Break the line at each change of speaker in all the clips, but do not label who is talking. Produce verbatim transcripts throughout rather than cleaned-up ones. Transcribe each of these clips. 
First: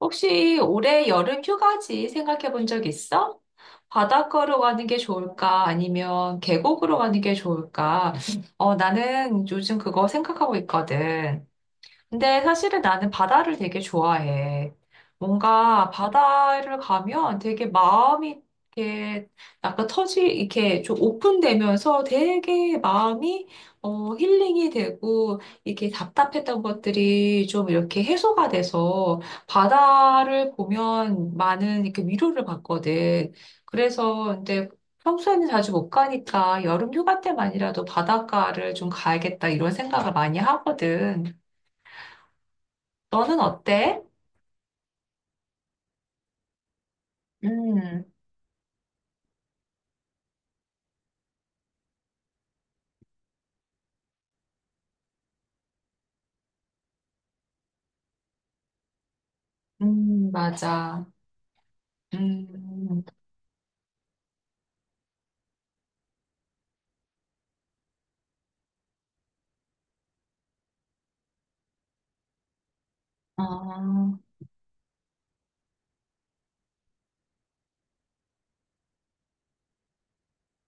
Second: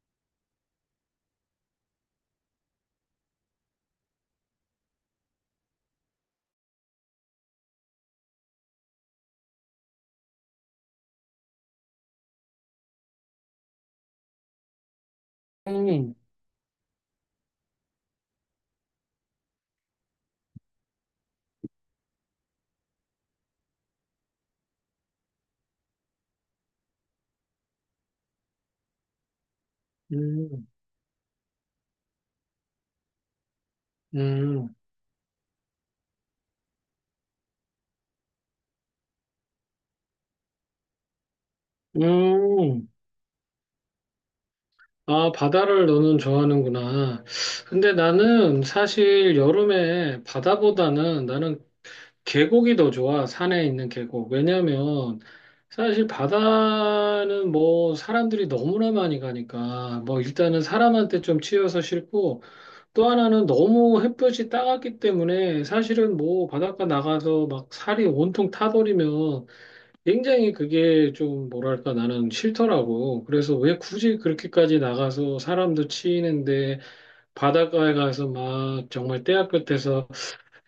혹시 올해 여름 휴가지 생각해 본 적 있어? 바닷가로 가는 게 좋을까? 아니면 계곡으로 가는 게 좋을까? 어, 나는 요즘 그거 생각하고 있거든. 근데 사실은 나는 바다를 되게 좋아해. 뭔가
음,
바다를 가면 되게 마음이 이렇게 약간 터지, 이렇게 좀 오픈되면서 되게 마음이 어, 힐링이 되고 이렇게 답답했던 것들이 좀 이렇게 해소가 돼서 바다를
음,
보면 많은 이렇게 위로를 받거든. 그래서 근데
음,
평소에는 자주 못 가니까 여름 휴가 때만이라도 바닷가를 좀 가야겠다 이런 생각을 많이 하거든.
음.
너는 어때?
아, 바다를 너는 좋아하는구나. 근데
음.
나는 사실 여름에 바다보다는 나는 계곡이 더 좋아. 산에 있는 계곡. 왜냐면 사실 바다는 뭐 사람들이 너무나 많이 가니까 뭐
음.
일단은
맞아.
사람한테 좀 치여서 싫고,
음.
또 하나는 너무 햇볕이 따갑기 때문에 사실은 뭐 바닷가 나가서 막 살이 온통 타버리면 굉장히 그게 좀 뭐랄까 나는 싫더라고. 그래서 왜
아.
굳이 그렇게까지 나가서 사람도 치이는데 바닷가에 가서 막 정말 때야 끝에서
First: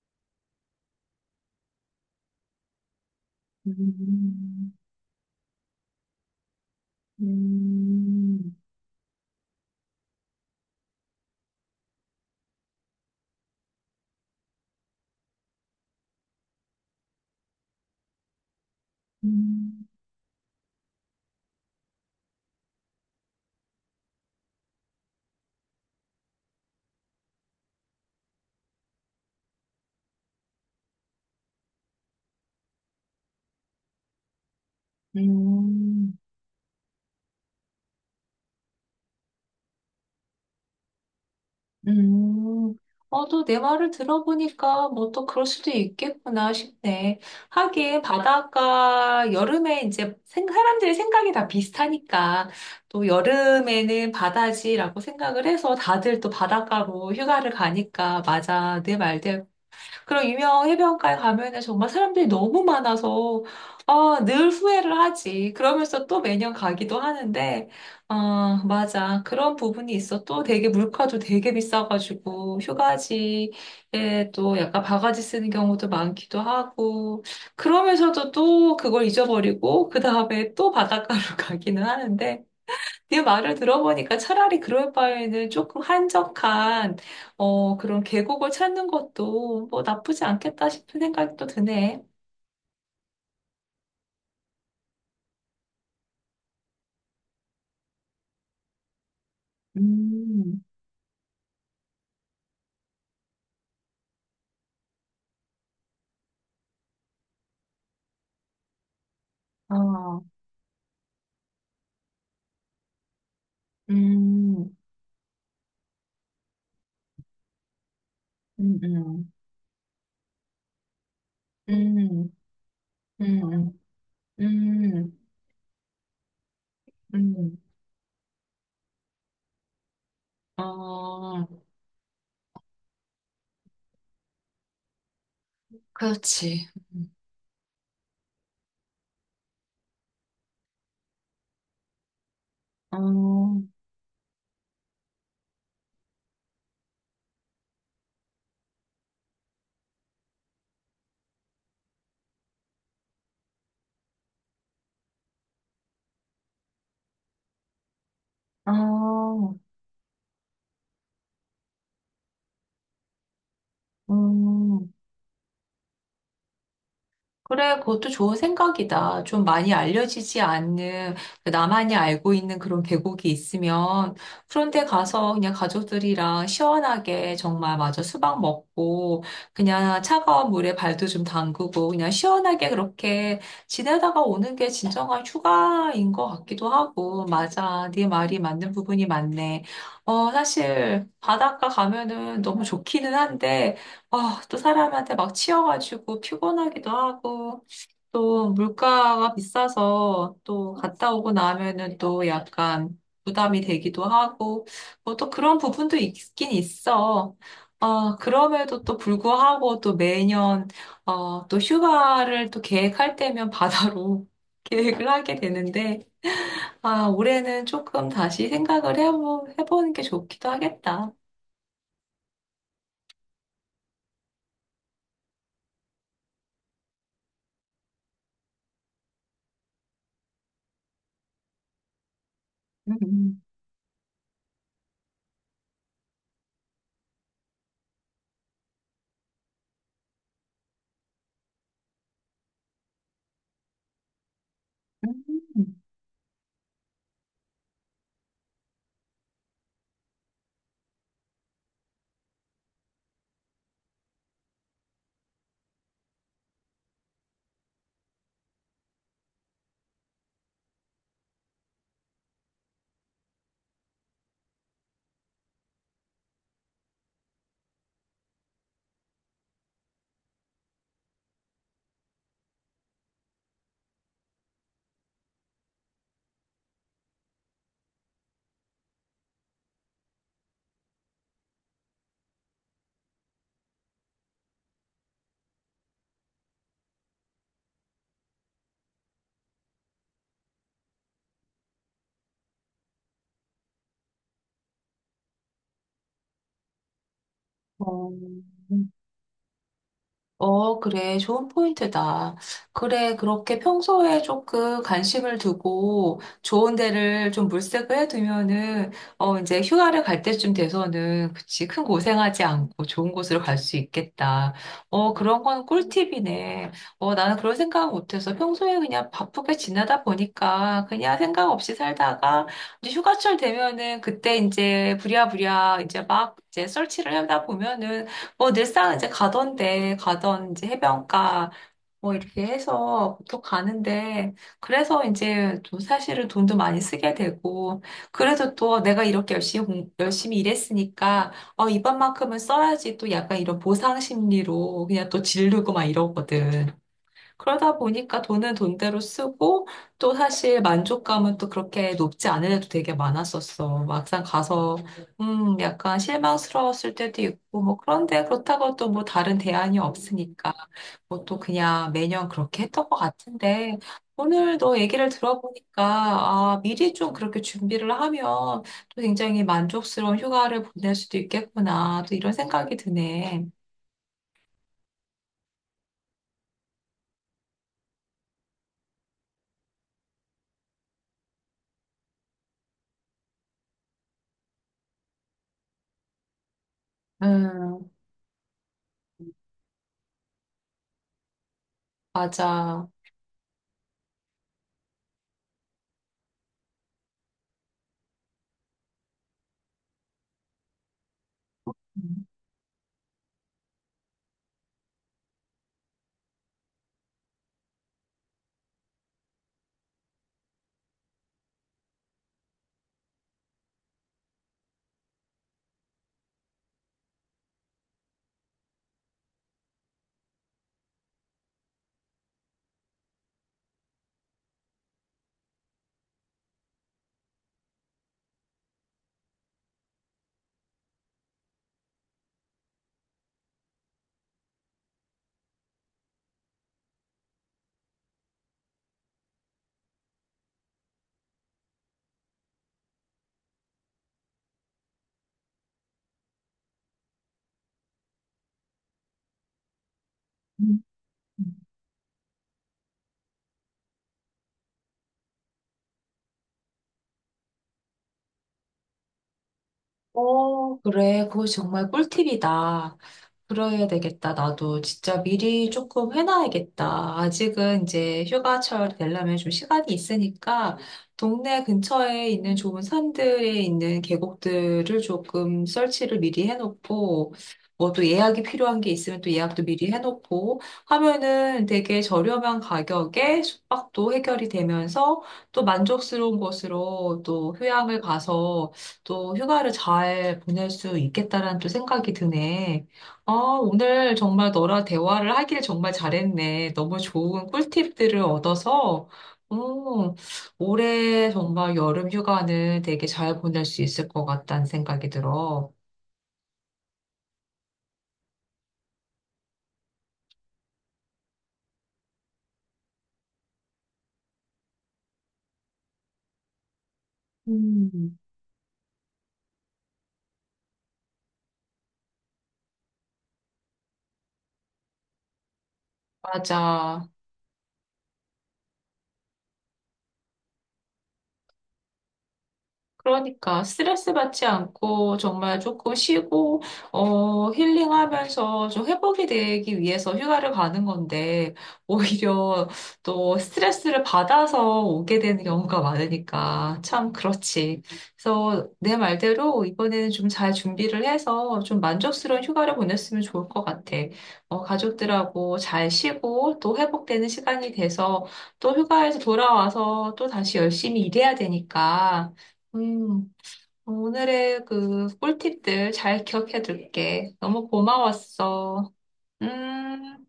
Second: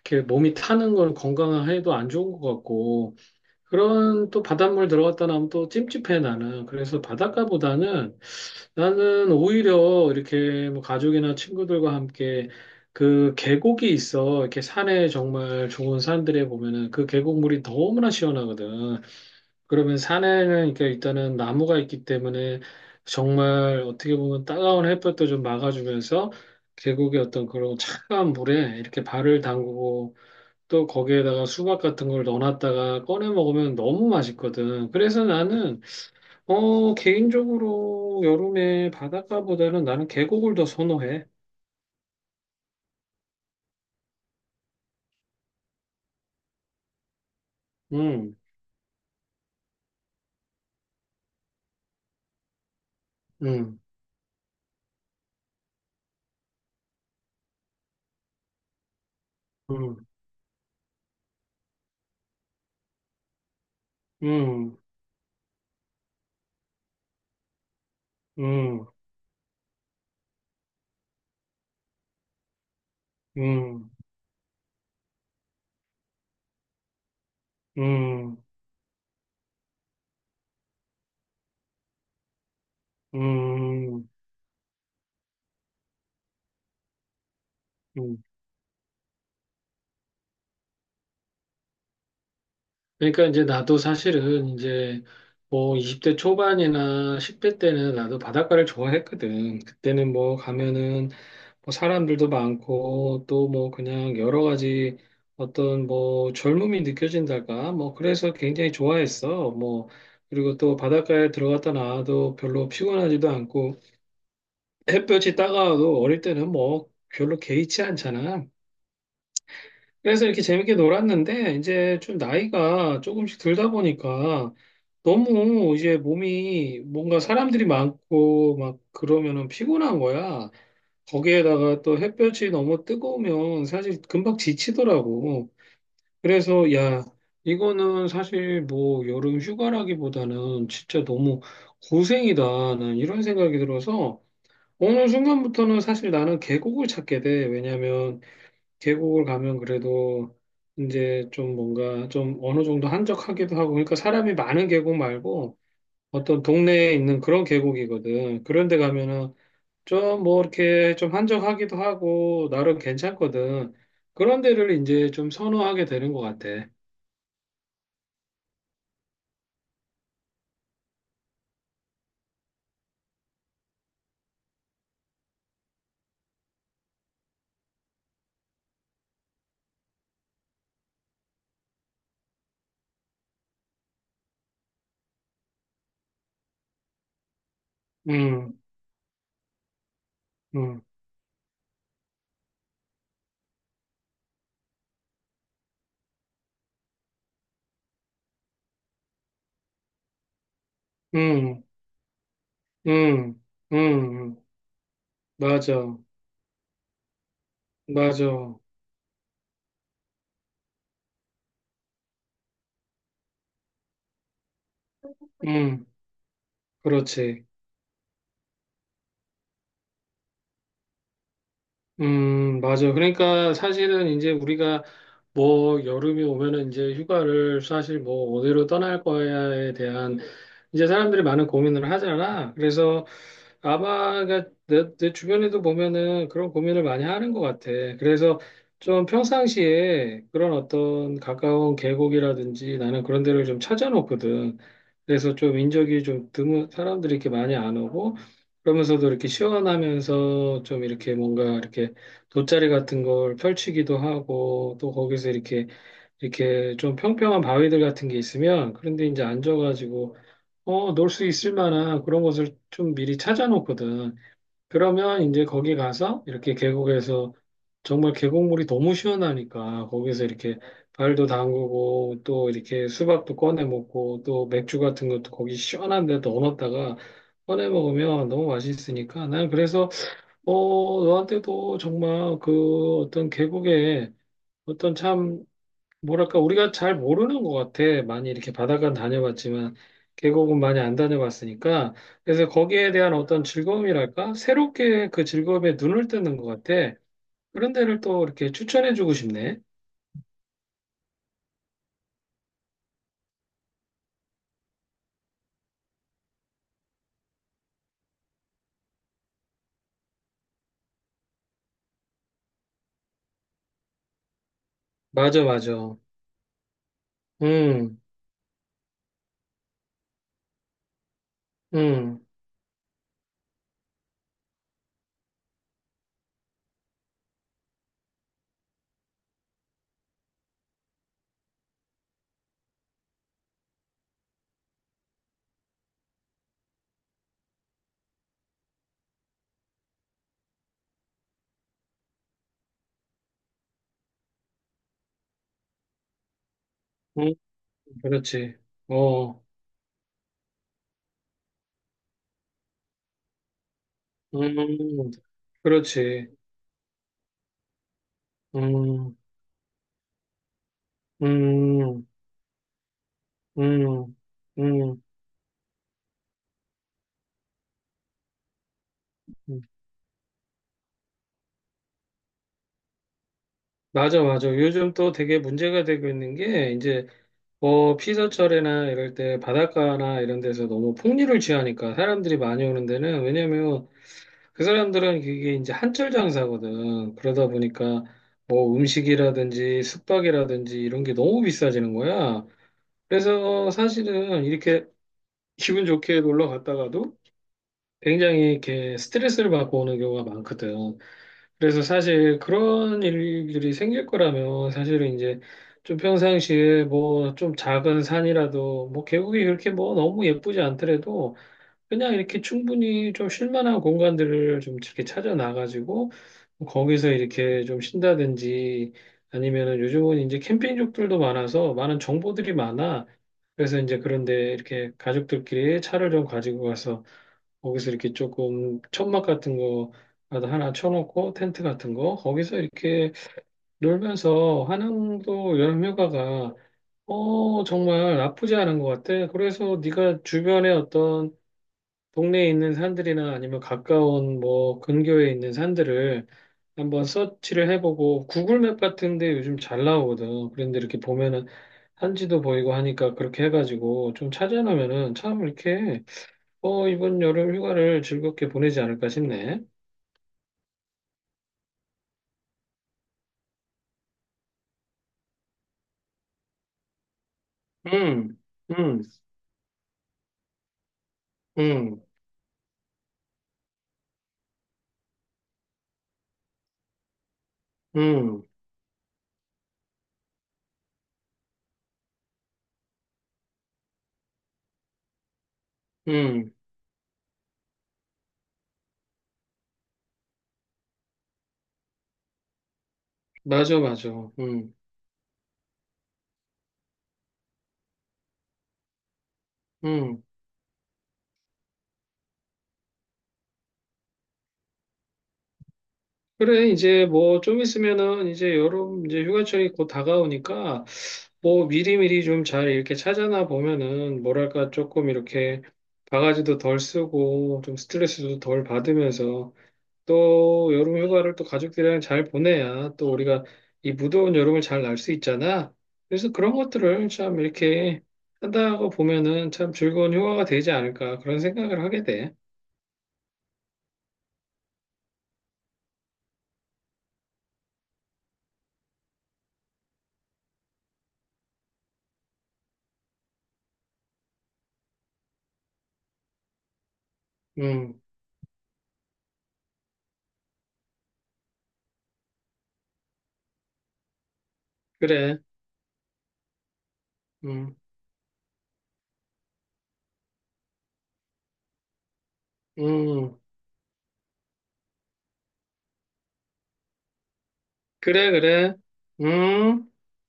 이렇게 몸이 타는 건 건강해도 안 좋은 것 같고, 그런 또
음.
바닷물 들어갔다 나면 또 찜찜해 나는. 그래서 바닷가보다는
음.
나는 오히려 이렇게 뭐 가족이나 친구들과 함께 그 계곡이 있어. 이렇게 산에 정말 좋은 산들에 보면은 그 계곡물이 너무나 시원하거든.
음.
그러면 산에는 그러니까 일단은 나무가 있기 때문에 정말 어떻게 보면 따가운 햇볕도 좀 막아주면서 계곡의 어떤 그런 차가운 물에 이렇게 발을 담그고 또 거기에다가 수박 같은 걸 넣어놨다가 꺼내 먹으면 너무 맛있거든. 그래서 나는
음.
어 개인적으로 여름에 바닷가보다는 나는 계곡을 더 선호해.
음. 어, 또 내 말을 들어보니까 뭐 또 그럴 수도 있겠구나 싶네. 하긴
음,
바닷가 여름에 이제 생- 사람들의 생각이 다 비슷하니까 또
음,
여름에는 바다지라고 생각을 해서 다들 또 바닷가로 휴가를 가니까 맞아. 내 말대로.
음,
그런 유명 해변가에 가면은 정말 사람들이 너무 많아서 아, 늘
음,
후회를 하지. 그러면서 또 매년 가기도 하는데 아,
음,
맞아. 그런 부분이 있어. 또 되게 물가도 되게 비싸가지고 휴가지에
음,
또 약간 바가지 쓰는 경우도 많기도 하고 그러면서도
음,
또 그걸 잊어버리고 그 다음에 또 바닷가로 가기는 하는데 네 말을
음,
들어보니까 차라리 그럴 바에는 조금 한적한, 어, 그런
음.
계곡을 찾는 것도 뭐 나쁘지 않겠다 싶은 생각이 또 드네.
그러니까 이제 나도 사실은 이제 뭐 이십 대 초반이나 십 대 때는 나도 바닷가를 좋아했거든. 그때는 뭐
음.
가면은 뭐 사람들도 많고 또 뭐 그냥 여러 가지 어떤 뭐 젊음이 느껴진달까? 뭐 그래서 굉장히 좋아했어. 뭐
아.
그리고 또 바닷가에 들어갔다 나와도 별로 피곤하지도 않고
음.
햇볕이 따가워도 어릴 때는 뭐 별로 개의치 않잖아.
음. 음.
그래서 이렇게 재밌게 놀았는데 이제 좀
음.
나이가 조금씩 들다
음.
보니까
음.
너무 이제 몸이 뭔가
음.
사람들이 많고 막 그러면은 피곤한 거야.
어,
거기에다가 또 햇볕이 너무 뜨거우면 사실 금방 지치더라고.
그렇지.
그래서 야, 이거는 사실 뭐 여름 휴가라기보다는 진짜 너무 고생이다. 난 이런 생각이
어.
들어서 어느 순간부터는 사실 나는 계곡을 찾게 돼. 왜냐면 계곡을 가면 그래도 이제 좀 뭔가 좀 어느 정도 한적하기도 하고 그러니까 사람이 많은 계곡 말고 어떤 동네에 있는 그런 계곡이거든. 그런데 가면은
어.
좀 뭐 이렇게 좀 한적하기도 하고 나름 괜찮거든. 그런 데를
음.
이제 좀 선호하게 되는 것 같아.
그래, 그것도 좋은 생각이다. 좀 많이 알려지지 않는, 그러니까 나만이 알고 있는 그런 계곡이 있으면, 그런데 가서 그냥 가족들이랑 시원하게 정말 마저 수박 먹고, 그냥 차가운 물에 발도 좀 담그고, 그냥 시원하게 그렇게 지내다가 오는 게 진정한 휴가인 것 같기도 하고, 맞아. 네 말이
음,
맞는 부분이 많네. 어,
음,
사실 바닷가 가면은 너무 좋기는 한데, 아, 또 사람한테 막 치여가지고 피곤하기도 하고, 또 물가가 비싸서 또 갔다 오고
음,
나면은 또 약간
음,
부담이
음,
되기도
음.
하고, 뭐 또 그런 부분도
맞아,
있긴 있어. 어,
맞아.
그럼에도 또 불구하고 또 매년, 어, 또 휴가를 또 계획할 때면 바다로 계획을 하게
음,
되는데, 아,
그렇지.
올해는 조금 다시 생각을 해보, 해보는 게 좋기도 하겠다.
음, 맞아. 그러니까 사실은 이제 우리가 뭐 여름이 오면은 이제 휴가를 사실 뭐 어디로 떠날 거야에 대한 이제 사람들이 많은 고민을 하잖아. 그래서
음.
아마 그러니까 내, 내 주변에도 보면은 그런 고민을 많이 하는 것 같아. 그래서 좀 평상시에 그런 어떤 가까운 계곡이라든지 나는 그런 데를 좀 찾아놓거든. 그래서 좀
음.
인적이 좀 드문 사람들이 이렇게 많이 안 오고, 그러면서도 이렇게 시원하면서 좀 이렇게 뭔가 이렇게 돗자리 같은 걸 펼치기도 하고 또 거기서 이렇게 이렇게 좀 평평한 바위들 같은 게 있으면 그런데 이제 앉아가지고 어, 놀 수 있을 만한 그런 곳을 좀 미리 찾아놓거든. 그러면 이제 거기 가서 이렇게 계곡에서 정말 계곡물이 너무 시원하니까 거기서 이렇게 발도 담그고 또 이렇게 수박도 꺼내 먹고 또 맥주 같은 것도 거기 시원한 데 넣어놨다가 꺼내 먹으면 너무 맛있으니까 난. 그래서 어, 너한테도 정말 그 어떤 계곡에 어떤 참 뭐랄까 우리가 잘 모르는 것 같아. 많이 이렇게 바닷가 다녀봤지만 계곡은 많이 안 다녀봤으니까. 그래서 거기에 대한 어떤 즐거움이랄까 새롭게 그 즐거움에 눈을 뜨는 것 같아. 그런 데를
어,
또 이렇게 추천해주고 싶네.
어, 그래. 좋은 포인트다. 그래. 그렇게 평소에 조금 관심을 두고 좋은 데를 좀 물색을 해두면은, 어, 이제 휴가를 갈 때쯤 돼서는, 그치. 큰 고생하지 않고 좋은 곳으로 갈 수 있겠다. 어, 그런
맞아,
건
맞아.
꿀팁이네. 어, 나는 그런 생각
음,
못해서 평소에 그냥 바쁘게 지내다 보니까 그냥 생각 없이
음,
살다가 이제 휴가철 되면은 그때 이제 부랴부랴 이제 막 이제 설치를 하다 보면은 뭐 늘상 이제 가던데 가던 이제 해변가 뭐 이렇게 해서 보통 가는데 그래서 이제 또 사실은 돈도 많이 쓰게 되고 그래도 또 내가 이렇게 열심히 공- 열심히 일했으니까 어 이번만큼은 써야지 또 약간 이런 보상 심리로 그냥 또 지르고 막 이러거든.
음,
그러다 보니까 돈은
그렇지.
돈대로
어,
쓰고 또 사실 만족감은 또 그렇게 높지 않은 애도 되게 많았었어. 막상 가서
음,
음 약간
그렇지.
실망스러웠을 때도 있고 뭐 그런데 그렇다고 또 뭐
음,
다른 대안이 없으니까 뭐 또 그냥
음,
매년 그렇게 했던 것 같은데
음,
오늘 너
음.
얘기를 들어보니까 아 미리 좀 그렇게 준비를 하면 또 굉장히
음.
만족스러운 휴가를 보낼 수도 있겠구나 또 이런 생각이 드네.
맞아, 맞아. 요즘 또 되게 문제가 되고 있는 게, 이제 어, 피서철이나 이럴 때 바닷가나 이런 데서 너무 풍류를 취하니까 사람들이 많이 오는 데는, 왜냐면 그 사람들은 그게 이제 한철 장사거든. 그러다
음,
보니까 뭐 음식이라든지 숙박이라든지 이런 게 너무 비싸지는 거야.
맞아.
그래서 사실은 이렇게 기분 좋게 놀러 갔다가도 굉장히 이렇게 스트레스를 받고 오는 경우가 많거든. 그래서
음.
사실 그런 일들이 생길 거라면 사실은 이제 좀 평상시에 뭐 좀 작은 산이라도 뭐 계곡이 그렇게 뭐 너무 예쁘지 않더라도 그냥 이렇게 충분히 좀 쉴만한 공간들을 좀 이렇게 찾아 나가지고 거기서 이렇게 좀 쉰다든지 아니면은 요즘은 이제 캠핑족들도 많아서 많은 정보들이 많아. 그래서 이제 그런데 이렇게 가족들끼리 차를 좀 가지고 가서 거기서 이렇게 조금 천막 같은 거 하나 쳐놓고 텐트 같은 거 거기서 이렇게 놀면서 한양도 여름휴가가 어 정말 나쁘지 않은 것 같아. 그래서 네가 주변에 어떤 동네에 있는 산들이나 아니면 가까운 뭐 근교에 있는 산들을 한번 서치를 해보고 구글맵 같은데 요즘 잘 나오거든. 그런데
음.
이렇게 보면은 산지도 보이고 하니까 그렇게 해가지고 좀 찾아놓으면은 참 이렇게 어, 이번 여름 휴가를 즐겁게 보내지 않을까 싶네.
그래, 그거 정말 꿀팁이다. 그래야 되겠다. 나도 진짜 미리 조금 해놔야겠다. 아직은 이제
음,
휴가철
음,
되려면 좀 시간이 있으니까 동네
음,
근처에 있는 좋은 산들에 있는 계곡들을 조금 설치를 미리 해놓고 뭐 또 예약이
음,
필요한 게 있으면 또 예약도 미리 해놓고 하면은 되게 저렴한 가격에 숙박도 해결이 되면서 또 만족스러운
음.
곳으로 또 휴양을 가서 또 휴가를 잘 보낼 수 있겠다라는 또 생각이 드네. 아,
맞아, 맞아.
오늘 정말
음,
너랑 대화를 하길 정말 잘했네. 너무 좋은 꿀팁들을 얻어서, 음.
음.
올해 정말 여름 휴가는 되게 잘 보낼 수 있을 것 같다는 생각이 들어.
그래, 이제 뭐 좀 있으면은 이제 여름 이제 휴가철이 곧 다가오니까 뭐 미리미리 좀 잘 이렇게 찾아나 보면은 뭐랄까 조금 이렇게 바가지도 덜 쓰고 좀
음.
스트레스도 덜 받으면서 또 여름 휴가를 또 가족들이랑 잘 보내야 또 우리가 이 무더운 여름을 잘 날 수 있잖아. 그래서 그런
맞아.
것들을 참 이렇게 한다고 보면은 참 즐거운 휴가가 되지 않을까 그런 생각을 하게 돼.
그러니까 스트레스 받지 않고 정말 조금 쉬고 어 힐링하면서 좀 회복이 되기 위해서 휴가를 가는 건데 오히려 또 스트레스를 받아서 오게 되는 경우가 많으니까 참 그렇지.
음,
그래서 내 말대로 이번에는 좀 잘 준비를 해서 좀 만족스러운 휴가를 보냈으면 좋을 것 같아. 어
그래.
가족들하고 잘 쉬고 또 회복되는 시간이
음,
돼서 또 휴가에서 돌아와서 또 다시 열심히 일해야 되니까 음,
음,
오늘의 그 꿀팁들 잘 기억해 둘게. 너무
그래, 그래.
고마웠어.
음.
음.